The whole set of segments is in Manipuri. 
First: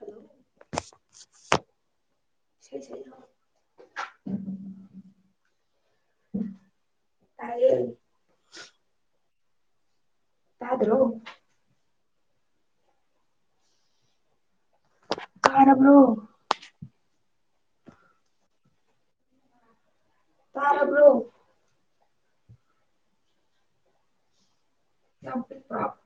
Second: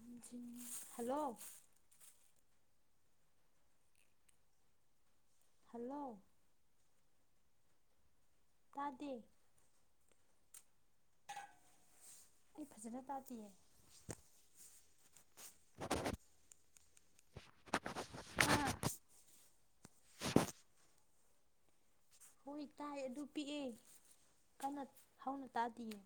ꯍꯜꯂꯣ ꯍꯜꯂꯣ [inaudible] ꯍꯂꯣ ꯍꯥꯏ ꯇꯥꯗꯦ ꯇ꯭ꯗꯔꯣ ꯑꯩ ꯐꯖꯅ ꯇꯥꯗꯤꯌꯦ꯫ ꯇꯥꯔꯕ꯭ꯔꯣ ꯑꯥ ꯇꯥꯔꯕ꯭ꯔꯣ꯫ ꯍꯣꯏ ꯇꯥꯏ ꯑꯗꯨ ꯄꯤꯛꯑꯦ꯫ ꯀꯟꯅ ꯌꯥꯝ ꯍꯧꯅ ꯄꯤꯛꯄ꯭ꯔꯣ ꯇꯥꯗꯤꯌꯦ꯫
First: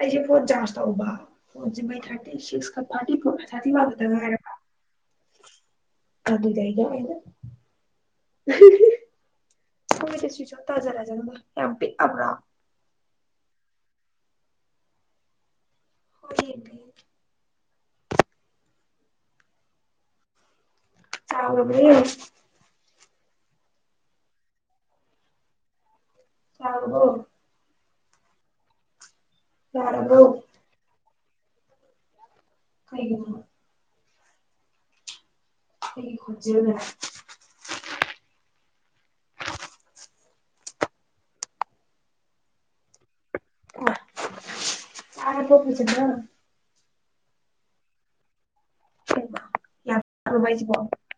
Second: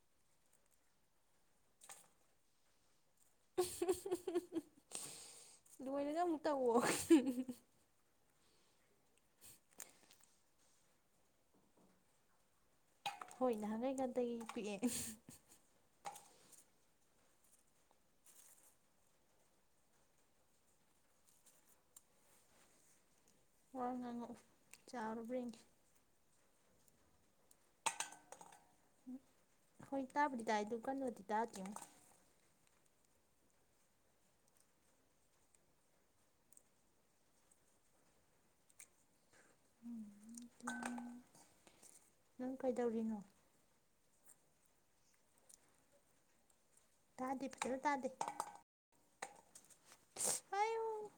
ꯑꯩꯁꯦ ꯐꯣꯟ ꯆꯥꯔꯖ ꯇꯧꯕ ꯐꯣꯟꯁꯦ ꯃꯩ ꯊꯥꯇꯤ ꯁꯤꯛꯁ ꯈꯛ꯫ ꯊꯥꫪꯇꯤꯐꫭꫪ ꯊꯥꫪꯇꯤꯋꯥꯟ ꯈꯠꯇ ꯉꯥꯏꯔꯕ ꯂꯣꯏꯔꯒ ꯑꯃꯨꯛ ꯇꯧꯋꯣ ꯑꯗꯨꯗꯩꯩꯗ ꯑꯩꯅ꯫ [unintelligible] ꯍꫭꯏꯗ ꯁ꯭ꯋꯤꯆ ꯑꫭꯐ ꯇꯥꯖꯔꯖꯅꯨꯗ ꯌꯥꯝ ꯄꯤꯛꯑꯕ꯭ꯔꫭ꯫ ꯍꯣꯏ ꯅꯍꯥꯟꯉꯩ ꯒꯇꯒꯤ ꯄꯤꯛꯑꯦ꯫ [unintelligible] ꯆꯥꯎꯔꯕ꯭ꯔꯥꯌꯦꯡꯉꯨ꯫ ꯋꯥ ꯉꯪꯉꯛꯑꯣ ꯆꯥꯎꯔꯕ꯭ꯔ ꯌꯦꯡꯒꯦ꯫ ꯌꯥꯔꯕ꯭ꯔꫭ꯫ [unintelligible] ꯍꯣꯏ ꯌꯥꯔꯕ꯭ꯔꯣ ꯇꯥꯕꯨꯗꯤ ꯇꯥꯏ ꯗꯨ ꯀꯥꯟꯅꯗꯤ꯫ ꯇꯥꯗꯦꯉꫭ꯫ ꯀꯩꯒꯤꯅꯣ꯫ ꯑꯩꯒꯤ ꯈꫭꯟꯖꯦꯜꯅꯔ꯫ ꯅꯪ ꯀꯩꯗꯧꯔꯤꯅꯣ꯫ [unintelligible] ꯇꯥꯔꯕꫭ ꯐꯖꯅ꯫ ꯇꯥꯗꯦ ꯐꯖꯅ ꯇꯥꯗꯦ꯫ [unintelligible] ꯌꯥꯝ ꯄꯤꯛꯑꯕ꯭ꯔ ꯍꯥꯏꯁꯤꯕꯣ꯫ ꯑꯩꯌꯨ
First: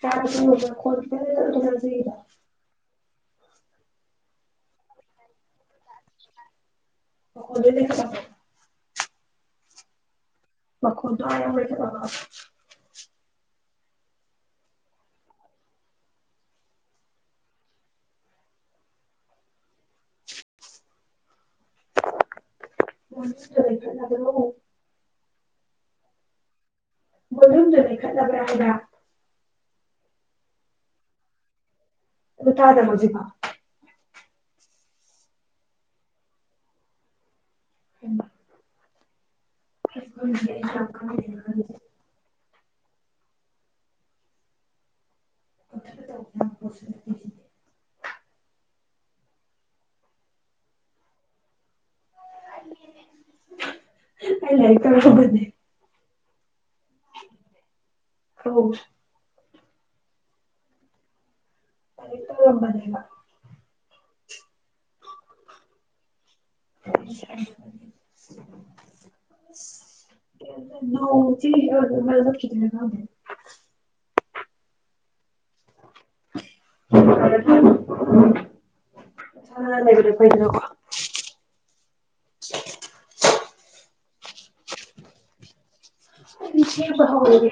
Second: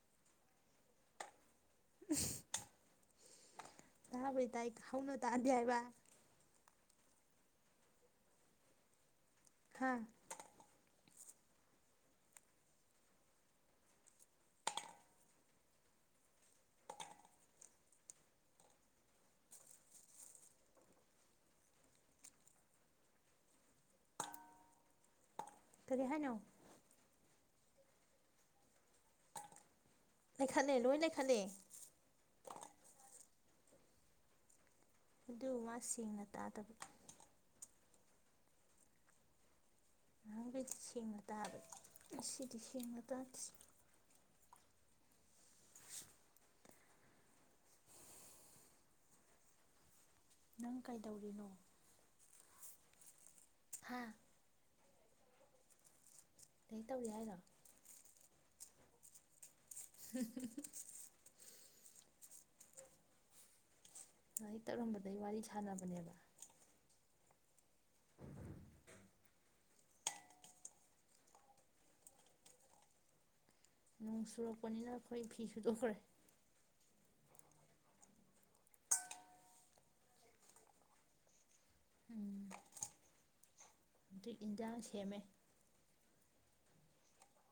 ꯇꯥꯔꯖꯨ ꯅꯈꫭꯟ ꯈꯤꯇꯪ ꯂꯩꯈꯠꯂꯨꯗꯅ꯫ [unintelligible] ꯇꯥꯕꯨꯗꯤ ꯇꯥꯏ ꯍꯧꯅ ꯇꯥꯗꯦ ꯍꯥꯏꯕ꯫ ꯃꯈꫭꯟ ꯂꫭꯏ ꯂꯩꯈꯠꯂꯕꫭ꯫ ꯍꯥꯥ꯫ ꯃꯈꯣꯟꯗꫭ ꯑꯥ ꯌꯧꯅ ꯂꯩꯈꯠꯂꫭꯕ꯫ ꯚꫭꯂꯨꯝꯗꫭ ꯂꯩꯈꯠꯂꯕꯔꫭ꯫ ꯀꯔꯤ ꯍꯥꯏꯅꯣ꯫ ꯚꫭꯂꯨꯝꯗꫭ ꯂꯩꯈꯠꯂꯕ꯭ꯔꯥ ꯍꯥꯏꯕ꯫ ꯂꯩꯈꯠꯂꯦ ꯂꯣꯏ ꯂꯩꯈꯂꯦ꯫ ꯑꯗꯨꯒ ꯇꯥꯗꯕ ꯍꯧꯖꯤꯛꯕꯥꯎ꯫ ꯑꯗꯨ ꯃꯥꯁꯤꯡꯅ ꯇꯥꯗꯕ꯫ ꯍꯩꯃ꯫ ꯑꯩꯖꯨ ꯈꯪꯗꯦ ꯑꯩꯅ ꯌꯥꯝ [unintelligible] ꯗꯤ ꯁꯦꯡꯅ ꯇꯥꯗꯦ꯫ ꯄꯪꯇꯧꯗ ꯇꯧꯕ ꯌꯥꯕ ꯄꫭꯠꯁꯨ ꯅꯠꯇꯦ ꯁꯤꯗꯤ꯫ ꯅꯪ ꯀꯩꯗꯧꯔꯤꯅꯣ꯫ [unintelligible] ꯍꯥꯥ [unintelligible] ꯀꯩ ꯇꯧꯔꯤ ꯍꯥꯏꯅꯣ [unintelligible] [unintelligible] ꯂꯥꯏꯔꯤꯛ ꯇꯧꯔꯝꯕꯅꯦꯕ ꯂꯥꯏꯔꯤꯛ ꯇꯧꯔꯝꯕꯗꯩ ꯋꯥꯔꯤ ꯁꯥꯟꯅꯕꯅꯦꯕ [unintelligible] ꯅꯣꯡ ꯆꯨꯔꯛꯄꯅꯤꯅ ꯑꯈꯣꯏ ꯐꯤ ꯁꯨꯗꯣꯛꯈ꯭ꯔꯦ ꯏꯁꯥ ꯅꯥꯟꯅ ꯂꯩꯕꯅ ꯐꯩꯗꯅꯀꯣ ꯎꯝ ꯑꯩ ꯏꯟꯖꯥꯡ ꯁꯦꯝꯃꯦ ꯄꯤꯁꯦꯕ ꯍꯧꯔꯒꯦ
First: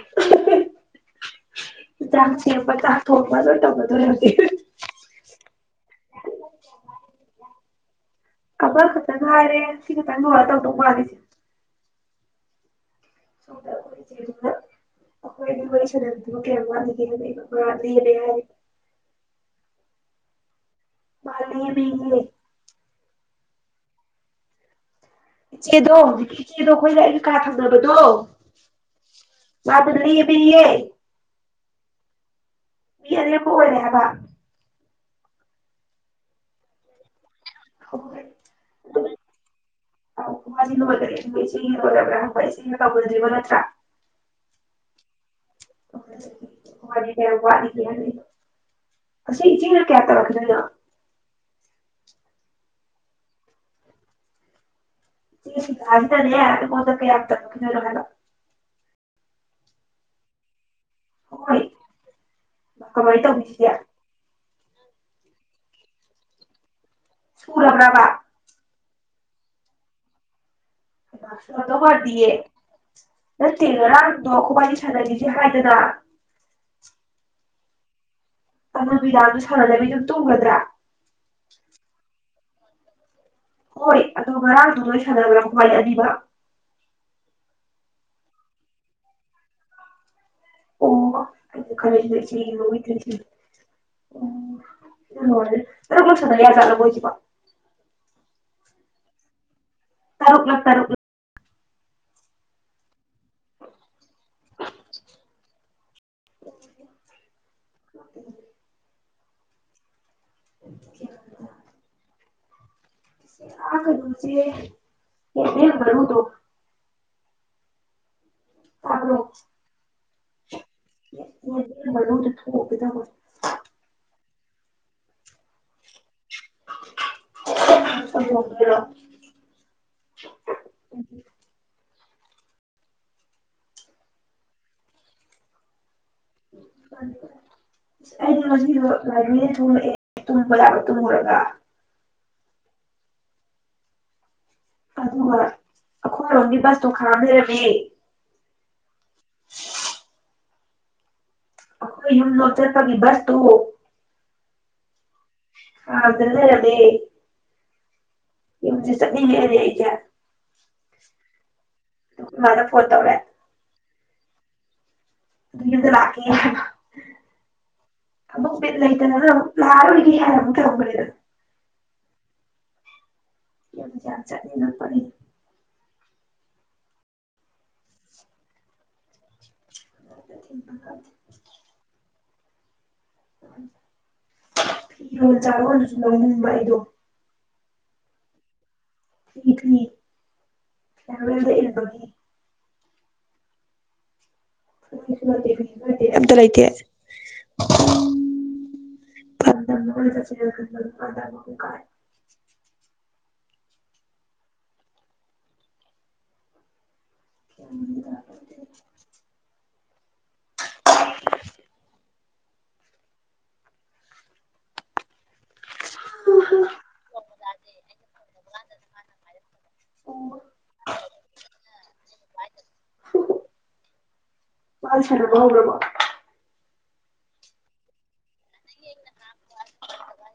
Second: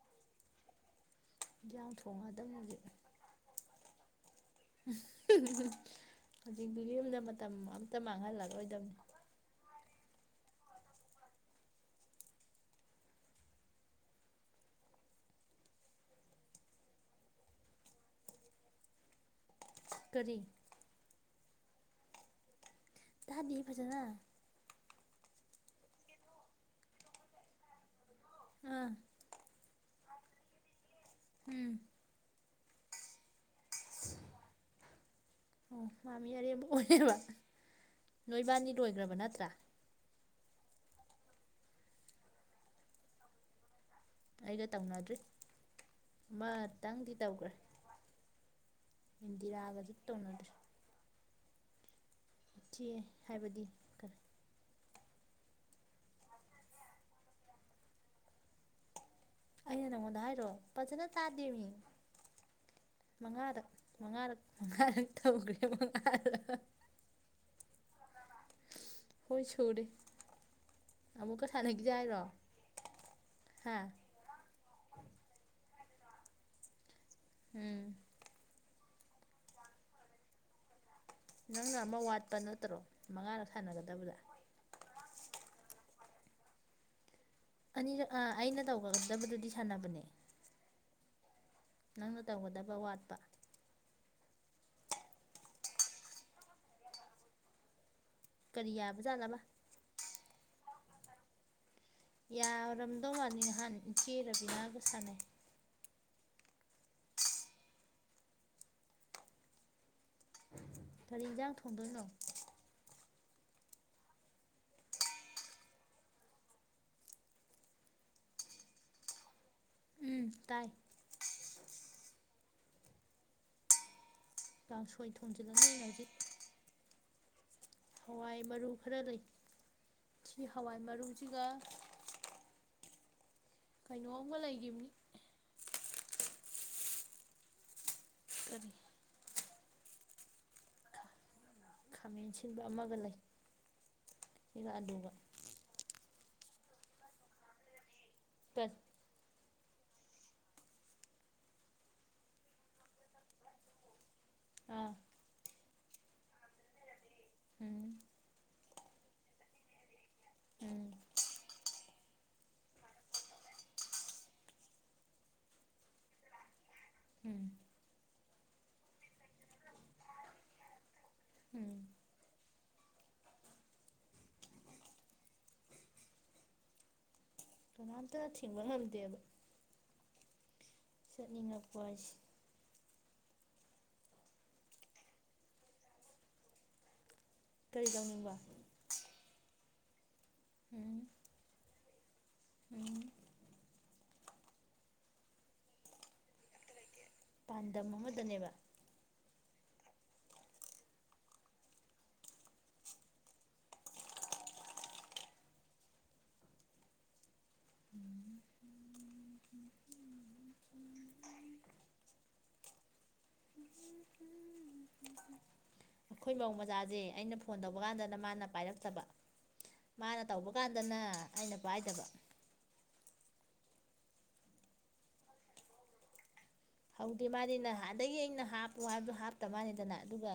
ꯌꯥꯝ ꯆꯥꯛ ꯊꯣꯡꯉꯗꯝꯅꯤ ꯁꯦꯝꯕ ꯍꯧꯖꯤꯛ ꯆꯥꯛ ꯊꯣꯡꯕ ꯂꯣꯏ ꯇꯧꯒꯗꯣꯔꯦ ꯍꯧꯖꯤꯛ ꯍꯧꯖꯤꯛꯇꯤ ꯌꯨꯝꯗ ꯃꯇꯝ ꯑꯃꯇ ꯃꯥꯡꯍꯜꯂꯔꯣꯏꯗꯕꯅꯤ ꯀꯕꯔ ꯈꯛꯇ ꯉꯥꯏꯔꯦ ꯁꯤ ꯈꯇꯪ ꯍꯧꯔꯥ ꯇꯧꯗꯣ ꯃꯥꯜꯂꯤ ꯆꯦ ꯁꯣꯝꯗ ꯑꯈꯣꯏ ꯆꯦꯖꯨꯅ ꯑꯈꯣꯏꯅꯤ ꯋꯥꯔꯤ ꯁꯥꯅꯕꯗꯨꯕꯨ ꯀꯌꯥꯝ ꯋꯥꯠꯂꯤꯒꯦ ꯍꯪꯉꯛꯏꯕ [unintelligible] ꯍꯥꯏꯔꯤ ꯀꯔꯤ ꯃꯥ ꯂꯦꯝꯃꯦꯌꯦ ꯇꯥꯗꯤꯌꯦ ꯐꯖꯅ ꯏꯆꯦꯗꯣ ꯍꯧꯖꯤꯛꯀꯤ ꯏꯆꯦꯗꯣ ꯑꯈꯣꯏꯒ ꯑꯩꯒ ꯀꯥ ꯊꯪꯅꯕꯗꯣ ꯑꯥ ꯃꯥꯥꯗꯣ ꯂꯦꯝ ꯄꯤꯌꯦ ꯎꯝ ꯃꯤ ꯑꯔꯦꯝ ꯊꯣꯛꯑꯅꯤ ꯍꯥꯏꯕ ꯑꯣ ꯃꯥ ꯃꯤ ꯑꯔꯦꯝꯕ ꯑꯣꯏꯔꯦꯕ ꯅꯣꯏꯕꯥꯅꯤ ꯂꯣꯏꯒꯔꯥꯕ ꯅꯠꯇ꯭ꯔꯥ ꯑꯧ ꯈꯣꯏꯕꯅꯤ ꯂꯣꯏꯒꯔꯦ ꯑꯗꯨꯒ ꯏꯆꯦꯒꯤ ꯂꯣꯏꯔꯕꯔꯥ ꯍꯪꯕ ꯏꯆꯦꯒꯤ ꯇꯧꯅꯗꯔ꯭ꯤꯕ ꯅꯠꯇꯔꯥ ꯑꯩꯒ ꯇꯧꯅꯗ꯭ꯔꯤ [unintelligible] ꯑꯃꯇꯪꯗꯤ ꯀꯌꯥꯝ ꯇꯧꯈ꯭ꯔꯦ ꯋꯥꯠꯂꯤꯒꯦ ꯍꯪꯉꯛꯏꯕꯥ ꯑꯁꯤ ꯏꯆꯦꯅ ꯏꯟꯗꯤꯔꯥꯒꯁꯨ ꯀꯌꯥ ꯇꯧꯅꯗ꯭ꯔꯤ ꯇꯧꯔꯛꯈꯤꯗꯣꯏꯅꯣ ꯊꯤ ꯍꯥꯏꯕꯗꯤ ꯐꯔꯦ ꯏꯆꯦ ꯁꯤꯂꯥ ꯒꯤꯗꯅꯦ ꯑꯩꯉꯣꯟꯗꯥ ꯀꯌꯥꯝ꫰ꯇꯧꯔꯛꯈꯤꯗꯣꯏꯅꯣ ꯍꯥꯏꯕ ꯑꯩꯅ ꯅꯪꯉꯣꯟꯗ ꯍꯥꯏꯔꯣ ꯄꯖꯅ ꯇꯥꯗꯃꯤ ꯍꯣꯏ ꯀꯃꯥꯏꯅ ꯃꯉꯥꯔꯛ ꯇꯧꯕꯤꯁꯤꯒꯦ ꯃꯉꯥꯔꯛ ꯑ ꯇꯧꯒꯔ꯭ꯦ ꯃꯉꯥ ꯔꯛ ꯁꯨꯔꯕ꯭ꯔꯕ ꯍꯣꯏ ꯁꯨꯔꯦ ꯍꯩꯃꯥ ꯑꯃꯨꯛ ꯁꯨꯔꯝꯗꯧ ꯃꯥꯟꯗꯤꯌꯦ ꯌꯥꯏꯔꯣ ꯅꯠꯇꯦ ꯍꯥ ꯉꯔꯥꯡꯗꯣ ꯈꯣꯕꯥꯅꯤ ꯁꯥꯟꯅꯒꯤꯖꯦ ꯍꯥꯏꯗꯅ [inaudible] ꯎꯝ ꯑꯥꯅꯨ ꯕꯤꯗꯥꯗꯨ ꯁꯥꯟꯅꯕꯤꯗꯨꯝ ꯇꯨꯝꯒꯗ꯭ꯔꯥ ꯇꯔꯣ ꯍꯣꯏ ꯑꯗꯨ ꯉꯔꯥꯡꯗꯨ ꯁꯥꯅꯕꯔꯥ ꯈꯣꯕꯅꯤ ꯑꯅꯤꯃꯛ ꯑꯅꯤꯔꯛ ꯑ ꯩꯅ ꯇꯧꯒꯗꯕꯗꯨꯗꯤ ꯁꯥꯟꯅꯕꯅꯦ ꯑꯣ ꯈꯔꯁꯦ ꯅꯪꯅ ꯁꯤ ꯇꯧꯒꯗꯕ ꯑꯣꯏꯗ꯭ꯔꯗꯤ ꯋꯥꯠꯄ [unintelligible] ꯁꯥꯟꯅ ꯌꯥ ꯖꯥꯠꯂꯣ ꯃꯣꯏꯁꯤꯕꯣ ꯀꯔꯤ ꯌꯥꯕꯖꯥꯠꯂꯕ ꯇꯔꯨꯛꯂꯛ ꯇꯔꯨꯛꯂ ꯌꯥꯔꯝ ꯇꯣꯉꯥꯟꯅꯤ ꯍꯥꯟ ꯏꯆꯦ ꯔꯕꯤꯅꯥꯒ ꯁꯥꯟꯅꯩꯩ [unintelligible] ꯀꯔꯤ ꯏꯟꯖꯥꯡ ꯊꯣꯡꯗꯣꯏꯅꯣ ꯑꯥ ꯀꯩꯅꯣꯗꯣ ꯆꯦ ꯌꯦꯟꯗꯦꯝ ꯃꯔꯨꯗꯣ [unintelligible] ꯇꯥꯕ꯭ꯔꯣ ꯎꯝ ꯇꯥꯏ ꯃꯔꯨꯝ ꯑꯣꯕꯤꯗꯕ ꯀꯥꯡꯁꯣꯏ ꯊꯣꯡꯖꯤꯜꯂꯅꯤ ꯉꯁꯤ [unintelligible] ꯍꯋꯥꯏ ꯃꯔꯨ ꯁꯪꯒꯣꯝꯗꯨꯔꯣ ꯈꯔ ꯂꯩ ꯁꯤ ꯍꯋꯥꯏ ꯃꯔꯨꯁꯤꯒ ꯀꯩꯅꯣꯝꯒ ꯂꯩꯒꯤꯝꯅꯤ [unintelligible] ꯑꯩꯗꯤ ꯀꯔꯤ ꯉꯁꯤꯗꯣ ꯂꯥꯏꯕ꯭ꯔꯤ ꯇꯨꯝꯃꯛꯑꯦ ꯇꯨꯝꯕ ꯌꯥꯕ ꯇꯨꯝꯃꯨꯔꯒ ꯃꯦꯟꯁꯤꯟꯕ ꯑꯃꯒ ꯂꯩ ꯁꯤꯒ ꯑꯂꯨꯒ ꯑꯗꯨꯒ ꯑꯩꯈꯣꯏꯔꯣꯝꯒꯤ ꯕꯁꯇꯣ ꯈꯥꯝꯂꯩꯔꯝꯃꯦ ꯇꯠ ꯑꯩꯈꯣꯏ ꯌꯨꯝꯗꯣ ꯆꯠꯄꯒꯤ ꯕꯁꯇꯣ ꯑꯥ ꯈꯥꯝꯗꯅ ꯂꯩꯔꯝꯃꯦ ꯎꯝ ꯌꯨꯝꯖꯦ ꯆꯠꯅꯤꯡꯉꯛꯑꯦꯅꯦ ꯑꯩꯖꯦ ꯎꯝ ꯗꯨ ꯈꯣꯏꯃꯥꯗ ꯐꯣꯟ ꯇꯧꯔꯦ ꯑꯗꯨ ꯌꯨꯝꯗ ꯂꯥꯛꯀꯦ ꯍꯥꯏꯕ ꯎꯝ ꯑꯃꯨꯛ ꯕꯤꯠ ꯂꯩꯇꯅ ꯑꯃꯨꯛ ꯂꯥꯛꯔꯣꯏꯒꯦ ꯍꯥꯏꯔ ꯑꯃꯨꯛ ꯊꯝꯒ꯭ꯔꯦ ꯎꯝ ꯌꯨꯝꯗ ꯆꯠꯅꯤꯡꯉꯛꯄꯒꯤ ꯀꯅꯥꯝꯇꯅ ꯊꯤꯡꯕ ꯉꯝꯗꯦꯕ [unintelligible] ꯆꯠꯅꯤꯡꯉꯛꯄꯁꯦ ꯐꯤꯔꯣꯟ ꯆꯥꯔꯣꯟꯁꯨ ꯂꯧꯅꯤꯡꯕ ꯑꯩꯗꯣ ꯀꯔꯤ ꯇꯧꯅꯤꯡꯕ ꯐꯤ ꯐꯤ ꯎꯝ ꯐꯦꯌꯔꯋꯦꯜꯗ ꯏꯟꯕꯒꯤ ꯎꯝ ꯐꯨꯔꯤꯠꯁꯨ ꯂꯩꯇꯦ ꯐꯤꯁꯨ ꯂꯩꯇꯦ ꯑꯝꯇ ꯂꯩꯇꯦ ꯃꯥ ꯄꯥꯟꯗꯝ ꯑꯃꯗꯅꯦꯕ [unintelligible] [unintelligible] [unintelligible] ꯑꯩꯈꯣꯏ ꯃꯧ ꯃꯆꯥꯁꯦ ꯑꯩꯅ ꯐꯣꯟ ꯇꯧꯕ ꯀꯥꯟꯗꯅ ꯃꯥꯅ ꯄꯥꯏꯔꯛꯇꯕ ꯃꯥꯅ ꯇꯧꯕ ꯀꯥꯟꯗꯅ ꯑꯩꯅ ꯄꯥꯏꯗꯕ ꯃꯥꯏ ꯁꯥꯅꯕ ꯍꯧꯔꯕꯣ ꯍꯧꯗꯤ ꯃꯥꯗꯤ ꯅꯍꯥꯟꯗꯒꯤ ꯑꯩꯅ ꯍꯥꯞꯄꯨ ꯍꯥꯏꯕꯗꯣ ꯍꯥꯞꯇ ꯃꯅꯤꯗꯅ ꯑꯗꯨꯒ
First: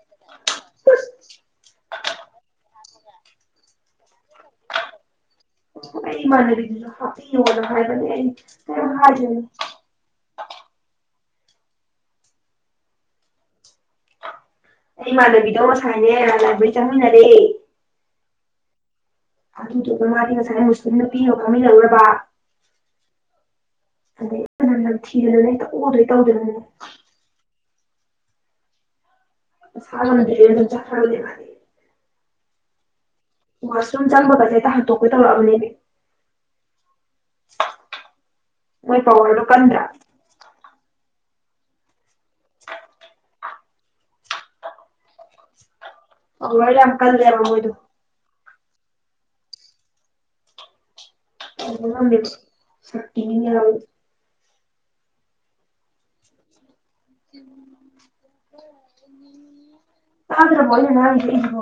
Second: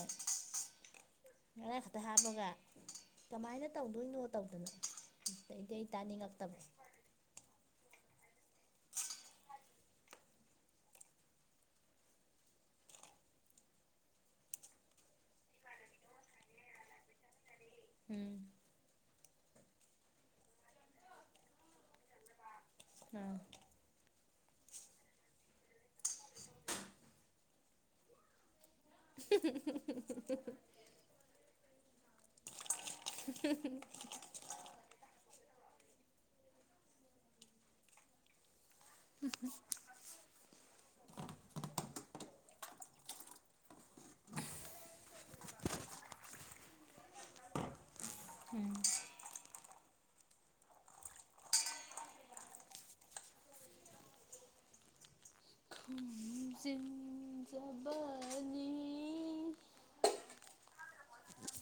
ꯉꯥꯔꯥꯡ ꯈꯛꯇ ꯍꯥꯞꯄꯒ ꯀꯃꯥꯏ ꯅ ꯇꯧ ꯇꯥꯅꯤꯡꯉꯛꯇꯕ [unintelligible] [unintelligible] ꯑꯩ ꯏꯃꯥꯟꯅꯕꯤꯗꯣ ꯉꯁꯥꯏꯅꯦ ꯂꯥꯏꯕ꯭ꯔꯤ ꯆꯪꯃꯤꯟꯅꯔꯦ ꯎꯝ ꯑꯗꯨꯗꯨꯒ ꯃꯥꯗꯤ ꯉꯁꯥꯏ ꯃꯨꯁꯂꯤꯝ ꯅꯨꯄꯤ ꯑꯒ ꯐꯥꯃꯤꯅꯧꯔꯕ ꯑ ꯑꯗꯩ ꯃꯥꫪꯝ ꯅꯝꯊꯤꯗꯅꯅꯦ ꯍꯦꯛꯇ ꯑꯣꯗꯣꯏ ꯇꯧꯗꯅꯅꯦ [unintelligible] [unintelligible] ꯋꯥꯁꯔꯨꯝ ꯆꯥꯡꯕꯒꯦ [unintelligible] ꯃꯣꯏ ꯄꯧꯋ꯭ꯔꯗꫭ ꯀꯟꯗ꯭ꯔ ꯄꯧꯋ꯭ꯔ ꯌꯥꯝ ꯀꯜꯂꯦꯕ ꯃꫭꯏꯗꫭ ꯎꯝ [unintelligible] [unintelligible] ꯆꯤꯟꯖꯕꯅꯤ ꯇꯥꯗꯔꯕꫭ ꯑꯩꯅ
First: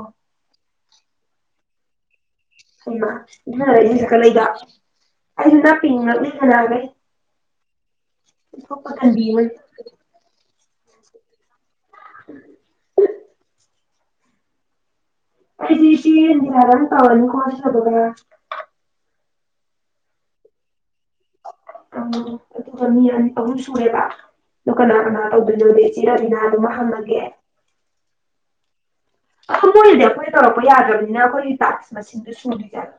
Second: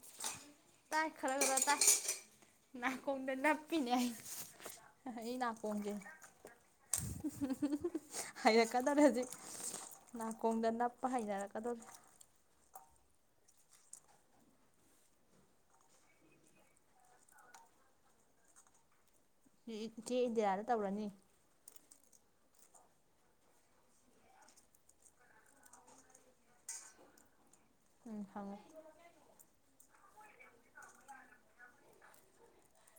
[unintelligible] ꯇꯥꯏ ꯈꯔ ꯈꯔ ꯇꯥꯏ ꯅꯥꯀꯣꯡꯗ ꯅꯞꯄꯤꯅꯦ ꯑꯩ ꯑꯩ ꯅꯥꯀꯣꯡꯁꯦ [unintelligible] [unintelligible] ꯊꯣꯛꯄ ꯍꯩꯔꯛꯀꯗꯧꯔꯦ ꯇꯟꯕꯤ ꯍꯧꯖꯤꯛ ꯑꯃꯅꯤ ꯅꯥꯀꯣꯡꯗ ꯅꯞꯄ ꯍꯩꯅꯔꯛꯀꯗꯧꯔꯦ ꯑꯩꯗꯤꯗꯤꯅꯤ ꯍꯔꯥꯅ ꯇꯥꯋꯥꯅꯤ ꯀꯁꯗꯒ ꯏꯆꯦ ꯏꯟꯗꯤꯔꯥꯗ ꯇꯧꯔꯅꯤ ꯑ ꯑꯗꯨꯒ ꯃꯤ ꯑꯍꯨꯝ ꯁꯨꯔꯦꯕ ꯑꯗ ꯀꯅꯥ ꯀꯅꯥ ꯇꯧꯗꯣꯏꯅꯣꯗꯤ ꯏꯆꯤꯔꯕꯤꯅꯥ ꯑꯗꯨꯃ ꯍꯪꯉꯒꯦ ꯎꯝ ꯍꯪꯉꯣ ꯑꯣꯏꯔꯤꯗꯤ ꯑꯩꯈꯣꯏꯅ ꯇꯧꯔꯛꯄ ꯌꯥꯗ꯭ꯔꯕꯅꯤꯅ ꯑꯩꯈꯣꯏꯒꯤ ꯇꯥꯛꯁ ꯃꯁꯤꯡꯗꯨ ꯁꯨꯗꯣꯏ ꯌꯥꯕ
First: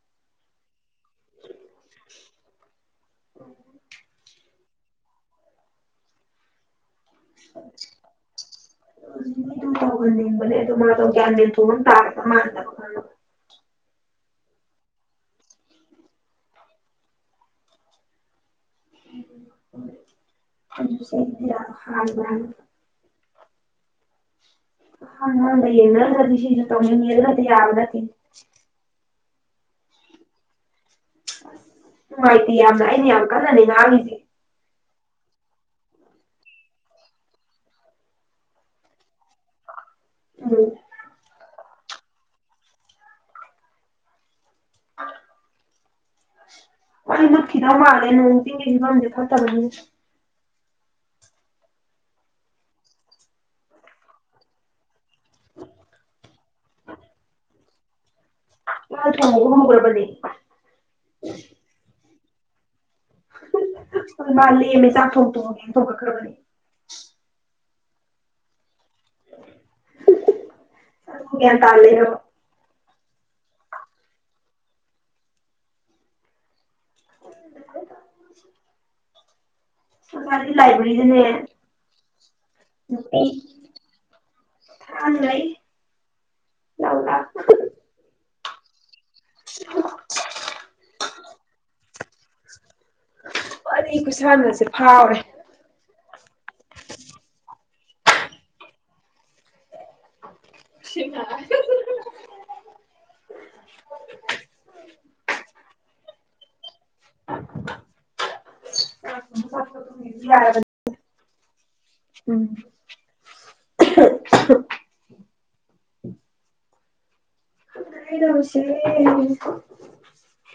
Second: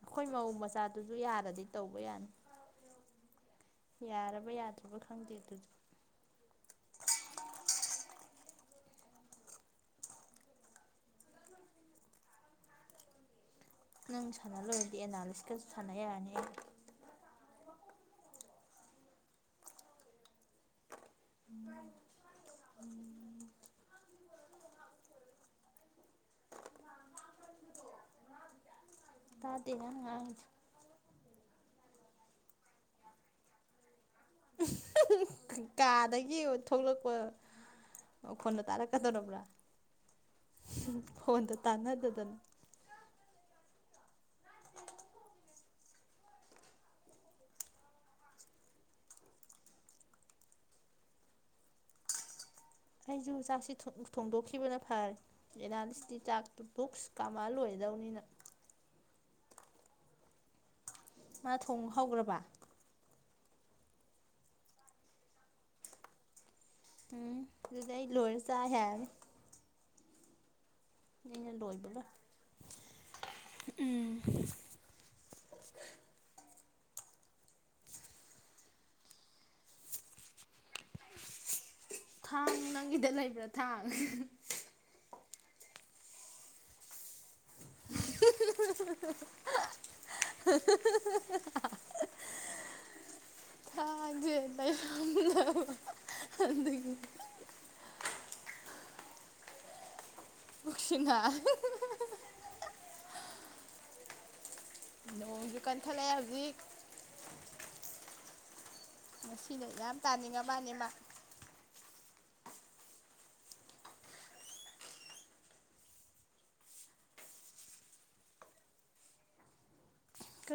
ꯑꯩꯈꯣꯏ ꯃꯎ ꯃꯆꯥ ꯗꯨꯁꯨ ꯌꯥꯔꯗꯤ ꯇꯧꯕ ꯌꯥꯅꯤ ꯅ ꯌꯔꯕ ꯌꯥꯗ꯭ꯔꯤꯕ ꯈꯪꯗꯦ ꯑꯗꯨꯗꯤ [inaudible] ꯅꯪ ꯁꯥꯟꯅ ꯂꯣꯏꯔꯗꯤ ꯑꯦꯅꯥꯂꯤꯁꯀꯁꯨ ꯁꯥꯟꯅ ꯌꯥꯔꯅꯤ ꯑꯩ [inaudible] [inaudible] [inaudible] ꯇꯗꯦ ꯅꯪ ꯉꯥꯡ ꯏꯗꯣ ꯅꯨꯡꯉꯥꯏꯇꯦ ꯌꯥꯝꯅ ꯑꯩꯅ ꯌꯥꯝ ꯀꯟꯅꯅꯦ ꯉꯥꯡꯉꯏꯁꯦ ꯀꯥꯗꯒꯤ ꯊꯣꯛꯂꯛꯄ ꯃꯈꯣꯟꯗꯣ ꯇꯥꯔꯛꯀꯗꯧꯔꯃꯤ ꯎꯝ ꯈꯣꯟꯗꯣ ꯇꯥꯟꯅ ꯗꯗꯅ ꯃꯩ ꯃꯨꯠꯈꯤꯗꯧ ꯃꯥꯜꯂꯦ ꯅꯣꯡ ꯆꯤꯡꯒꯤ ꯐꯤꯚꯝꯁꯨ ꯐꯠꯇꯕꯅꯤꯅ ꯑꯩꯁꯨ ꯆꯥꯛꯁꯤ ꯊꯣꯡꯗꯣꯛꯈꯤꯕꯅ ꯐꯔꯦ ꯑꯦꯅꯥꯂꯤꯁꯤꯇꯗꯤ ꯆꯥꯛꯇꯣ ꯕꯨꯛꯁ ꯀꯥꯝꯃ ꯂꯣꯏꯒꯗꯧꯅꯤꯅ ꯃ ꯊꯣꯡꯕ ꯍꯧꯈ꯭ꯔꯕꯅꯦ ꯃꯥ ꯊꯣꯡ ꯍꯧꯈ꯭ꯔꯕ ꯕ [inaudible] ꯎꯝ ꯑꯗꯨꯗꯤ ꯑꯩ ꯂꯣꯏꯔ ꯆꯥ ꯌꯔꯅꯤ [inaudible] ꯑꯩꯅ ꯒ꯭ꯌꯥꯟ ꯇꯥ ꯂꯣꯏꯕꯒ ꯂꯩꯔꯕ ꯎꯝ ꯉꯁꯥꯏꯗꯤ ꯂꯥꯏꯕ꯭ꯔꯦꯔꯤ ꯗꯅꯦ ꯊꯡ ꯅꯪꯒꯤꯗ ꯂꯩꯕ꯭ꯔ ꯊꯥꯡ ꯂꯧ ꯂꯥꯎ [inaudible] [inaudible] ꯋꯥꯔꯤ ꯊꯡꯗꯧ ꯈꯨꯁꯥꯟꯅꯁꯦ ꯐꯥꯎꯔꯦ ꯂꯩꯔꯝꯗꯕ ꯑꯗꯨꯒꯤ ꯄꯨꯛꯁꯤ ꯅꯥꯔꯦ ꯁꯤꯃꯉꯥꯏ [inaudible] ꯅꯣꯡꯁꯨ ꯀꯟꯈꯠꯂꯛꯑꯦ ꯍꯧꯖꯤꯛ ꯉꯁꯤ ꯅꯨꯃꯤꯠꯁꯦ ꯌꯥꯝ ꯇꯥꯅꯤꯡꯉ ꯌꯥꯔꯕꯅꯦ ꯃꯅꯦ ꯃꯥ ꯎꯝ [inaudible] ꯁꯦ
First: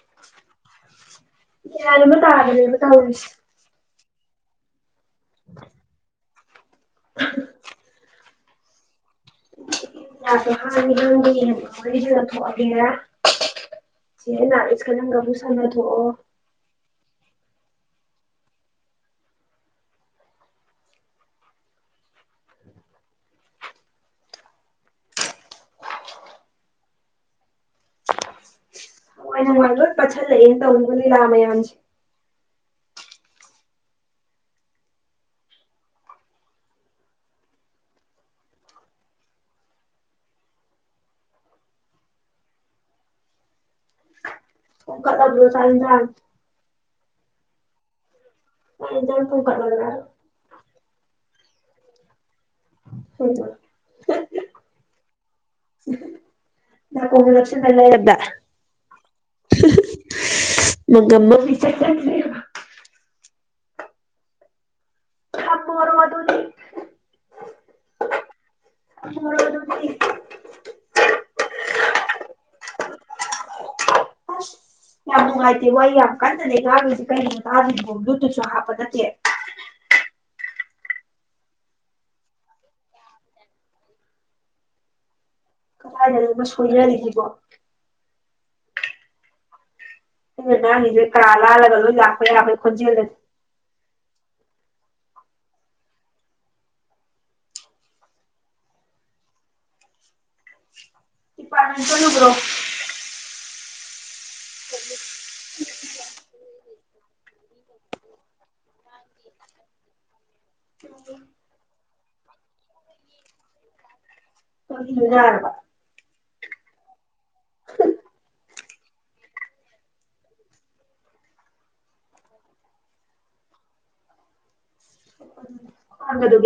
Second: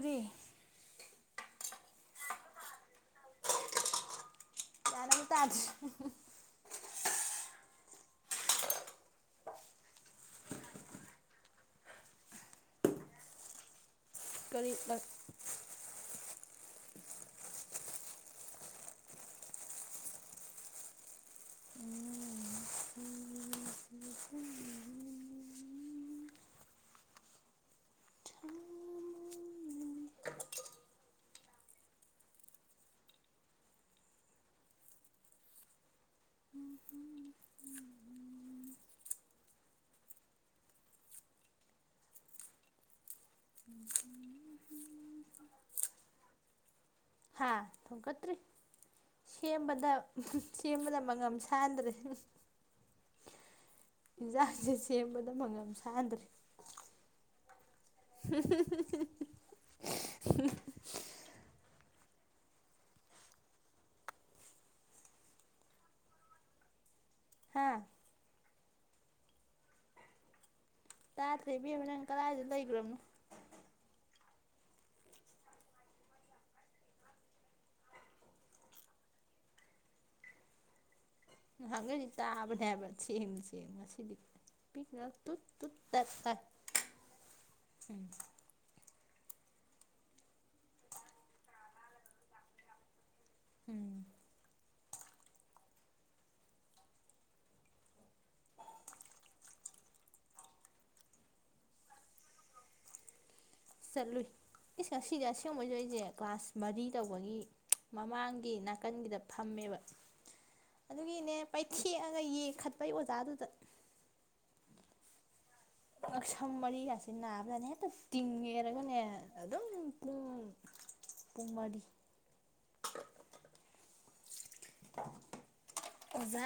ꯀꯔꯤ ꯒꯤꯌꯥꯟ ꯑꯃ ꯇꯥꯗ꯭ꯔꯦꯅꯦ ꯇꯧꯔꯤꯁꯦ ꯒꯤꯌꯥꯟ ꯑꯕꯨ ꯇꯗ꯭ꯔꯦ [unintelligible] ꯀꯔꯤ [unintelligible] ꯁꯥꯅꯊꯣꯛꯑꯣ ꯍꯅꯨꯡꯋꯥꯥꯏ ꯅꯨꯡꯉꯥꯏꯕ ꯂꯣꯏꯅ ꯄꯠꯁꯤꯜꯂꯛꯑ ꯇꯧꯔꯤꯕ ꯂꯤꯂꯥ ꯃꯌꯥꯝꯁꯦ ꯊꯣꯡꯒꯠꯂꯕ꯭ꯔꯣ ꯆꯥꯛ ꯏꯟꯖꯥꯟ ꯍꯥꯥ ꯊꯣꯡꯒꯠꯇ꯭ꯔꯤ ꯆꯥꯛ ꯏꯟꯖꯥꯡ ꯊꯣꯡꯀꯠꯂꯕ꯭ꯔꯥ ꯁꯦꯝꯕꯗ ꯁꯦꯝꯕꯗ ꯃꯉꯝꯁ ꯇꯥꯗ꯭ꯔꯦ [unintelligible] ꯌꯦꯟꯁꯥꯡꯁꯦ ꯁꯦꯝꯕꯗ ꯃꯉꯝ ꯁꯥꯥꯟꯗ꯭ꯔꯦ [unintelligible] ꯏꯆꯠ ꯆꯠꯂꯦꯕ [unintelligible] ꯍꯥ [unintelligible] ꯇꯥꯗ꯭ꯔꯦ ꯏꯕꯦꯝꯃ ꯅꯪ ꯀꯔꯥꯏꯗ ꯂꯩꯒꯔꯕꯅꯣ ꯑꯁ ꯌꯥꯝ ꯅꯨꯡꯉꯥꯏꯇꯦ ꯋꯥ ꯌꯥꯝ ꯀꯟꯅ ꯂꯩ ꯀꯥꯈꯣꯏꯁꯦ ꯀꯩꯅꯒꯤꯅꯣ ꯇꯥꯗ꯭ꯔꯤꯕꯕꯣ ꯕ꯭ꯂꯨ ꯇꯨꯠꯁꯨ ꯍꯥꯞꯄ ꯅꯠꯇꯦ ꯉꯍꯥꯟꯈꯩꯗꯤ ꯇꯥꯕꯅꯦ ꯍꯥꯏꯕ ꯆꯦꯡ ꯆꯦꯡ ꯉꯁꯤꯗꯤ ꯄꯤꯛ ꯀꯗꯥꯏꯗꯅꯣ ꯑꯃ ꯁꯣꯏꯅꯔꯤꯁꯤꯕꯣ ꯎꯝ ꯅꯪꯅ ꯉꯥꯡꯏꯁꯦ ꯀꯥ ꯂꯥꯜꯂꯒ ꯂꯣꯏ ꯂꯥꯛꯄ ꯌꯥꯕꯩ ꯈꯣꯟꯖꯦꯜꯅꯤ ꯎꯝ ꯗꯤꯄꯥꯔꯃꯦꯟ ꯆꯠꯂꯨꯕ꯭ꯔꯣ ꯆꯠꯂꯨꯏ ꯏꯁ ꯉꯁꯤꯗꯤ ꯑꯁꯦꯡꯕꯩꯁꯨ ꯑꯩꯁꯦ ꯀ꯭ꯂꯥꯁ ꯃꯔꯤ ꯇꯧꯕꯒꯤ ꯃꯃꯥꯡꯒꯤ ꯅꯥꯀꯟꯒꯤꯗ ꯐꯝꯃꯦꯕ ꯑꯗꯨꯒꯤꯅꯦ ꯄꯩꯊꯦꯛꯑꯒ ꯌꯦꯡꯈꯠꯄꯩ ꯑꯣꯖꯥꯗꯨꯗ ꯌꯥꯔꯕ ꯉꯛꯁꯝ ꯃꯔꯤꯒꯥꯁꯦ ꯅꯥꯕꯗꯅ ꯍꯦꯛꯇ ꯇꯤꯡꯉꯦꯔꯒꯅꯦ ꯑꯗꯨꯝ ꯄꯨꯡ ꯄꯨꯡ ꯃꯔꯤ ꯐꯝꯕꯗꯨꯒꯤ ꯑꯣꯖꯥ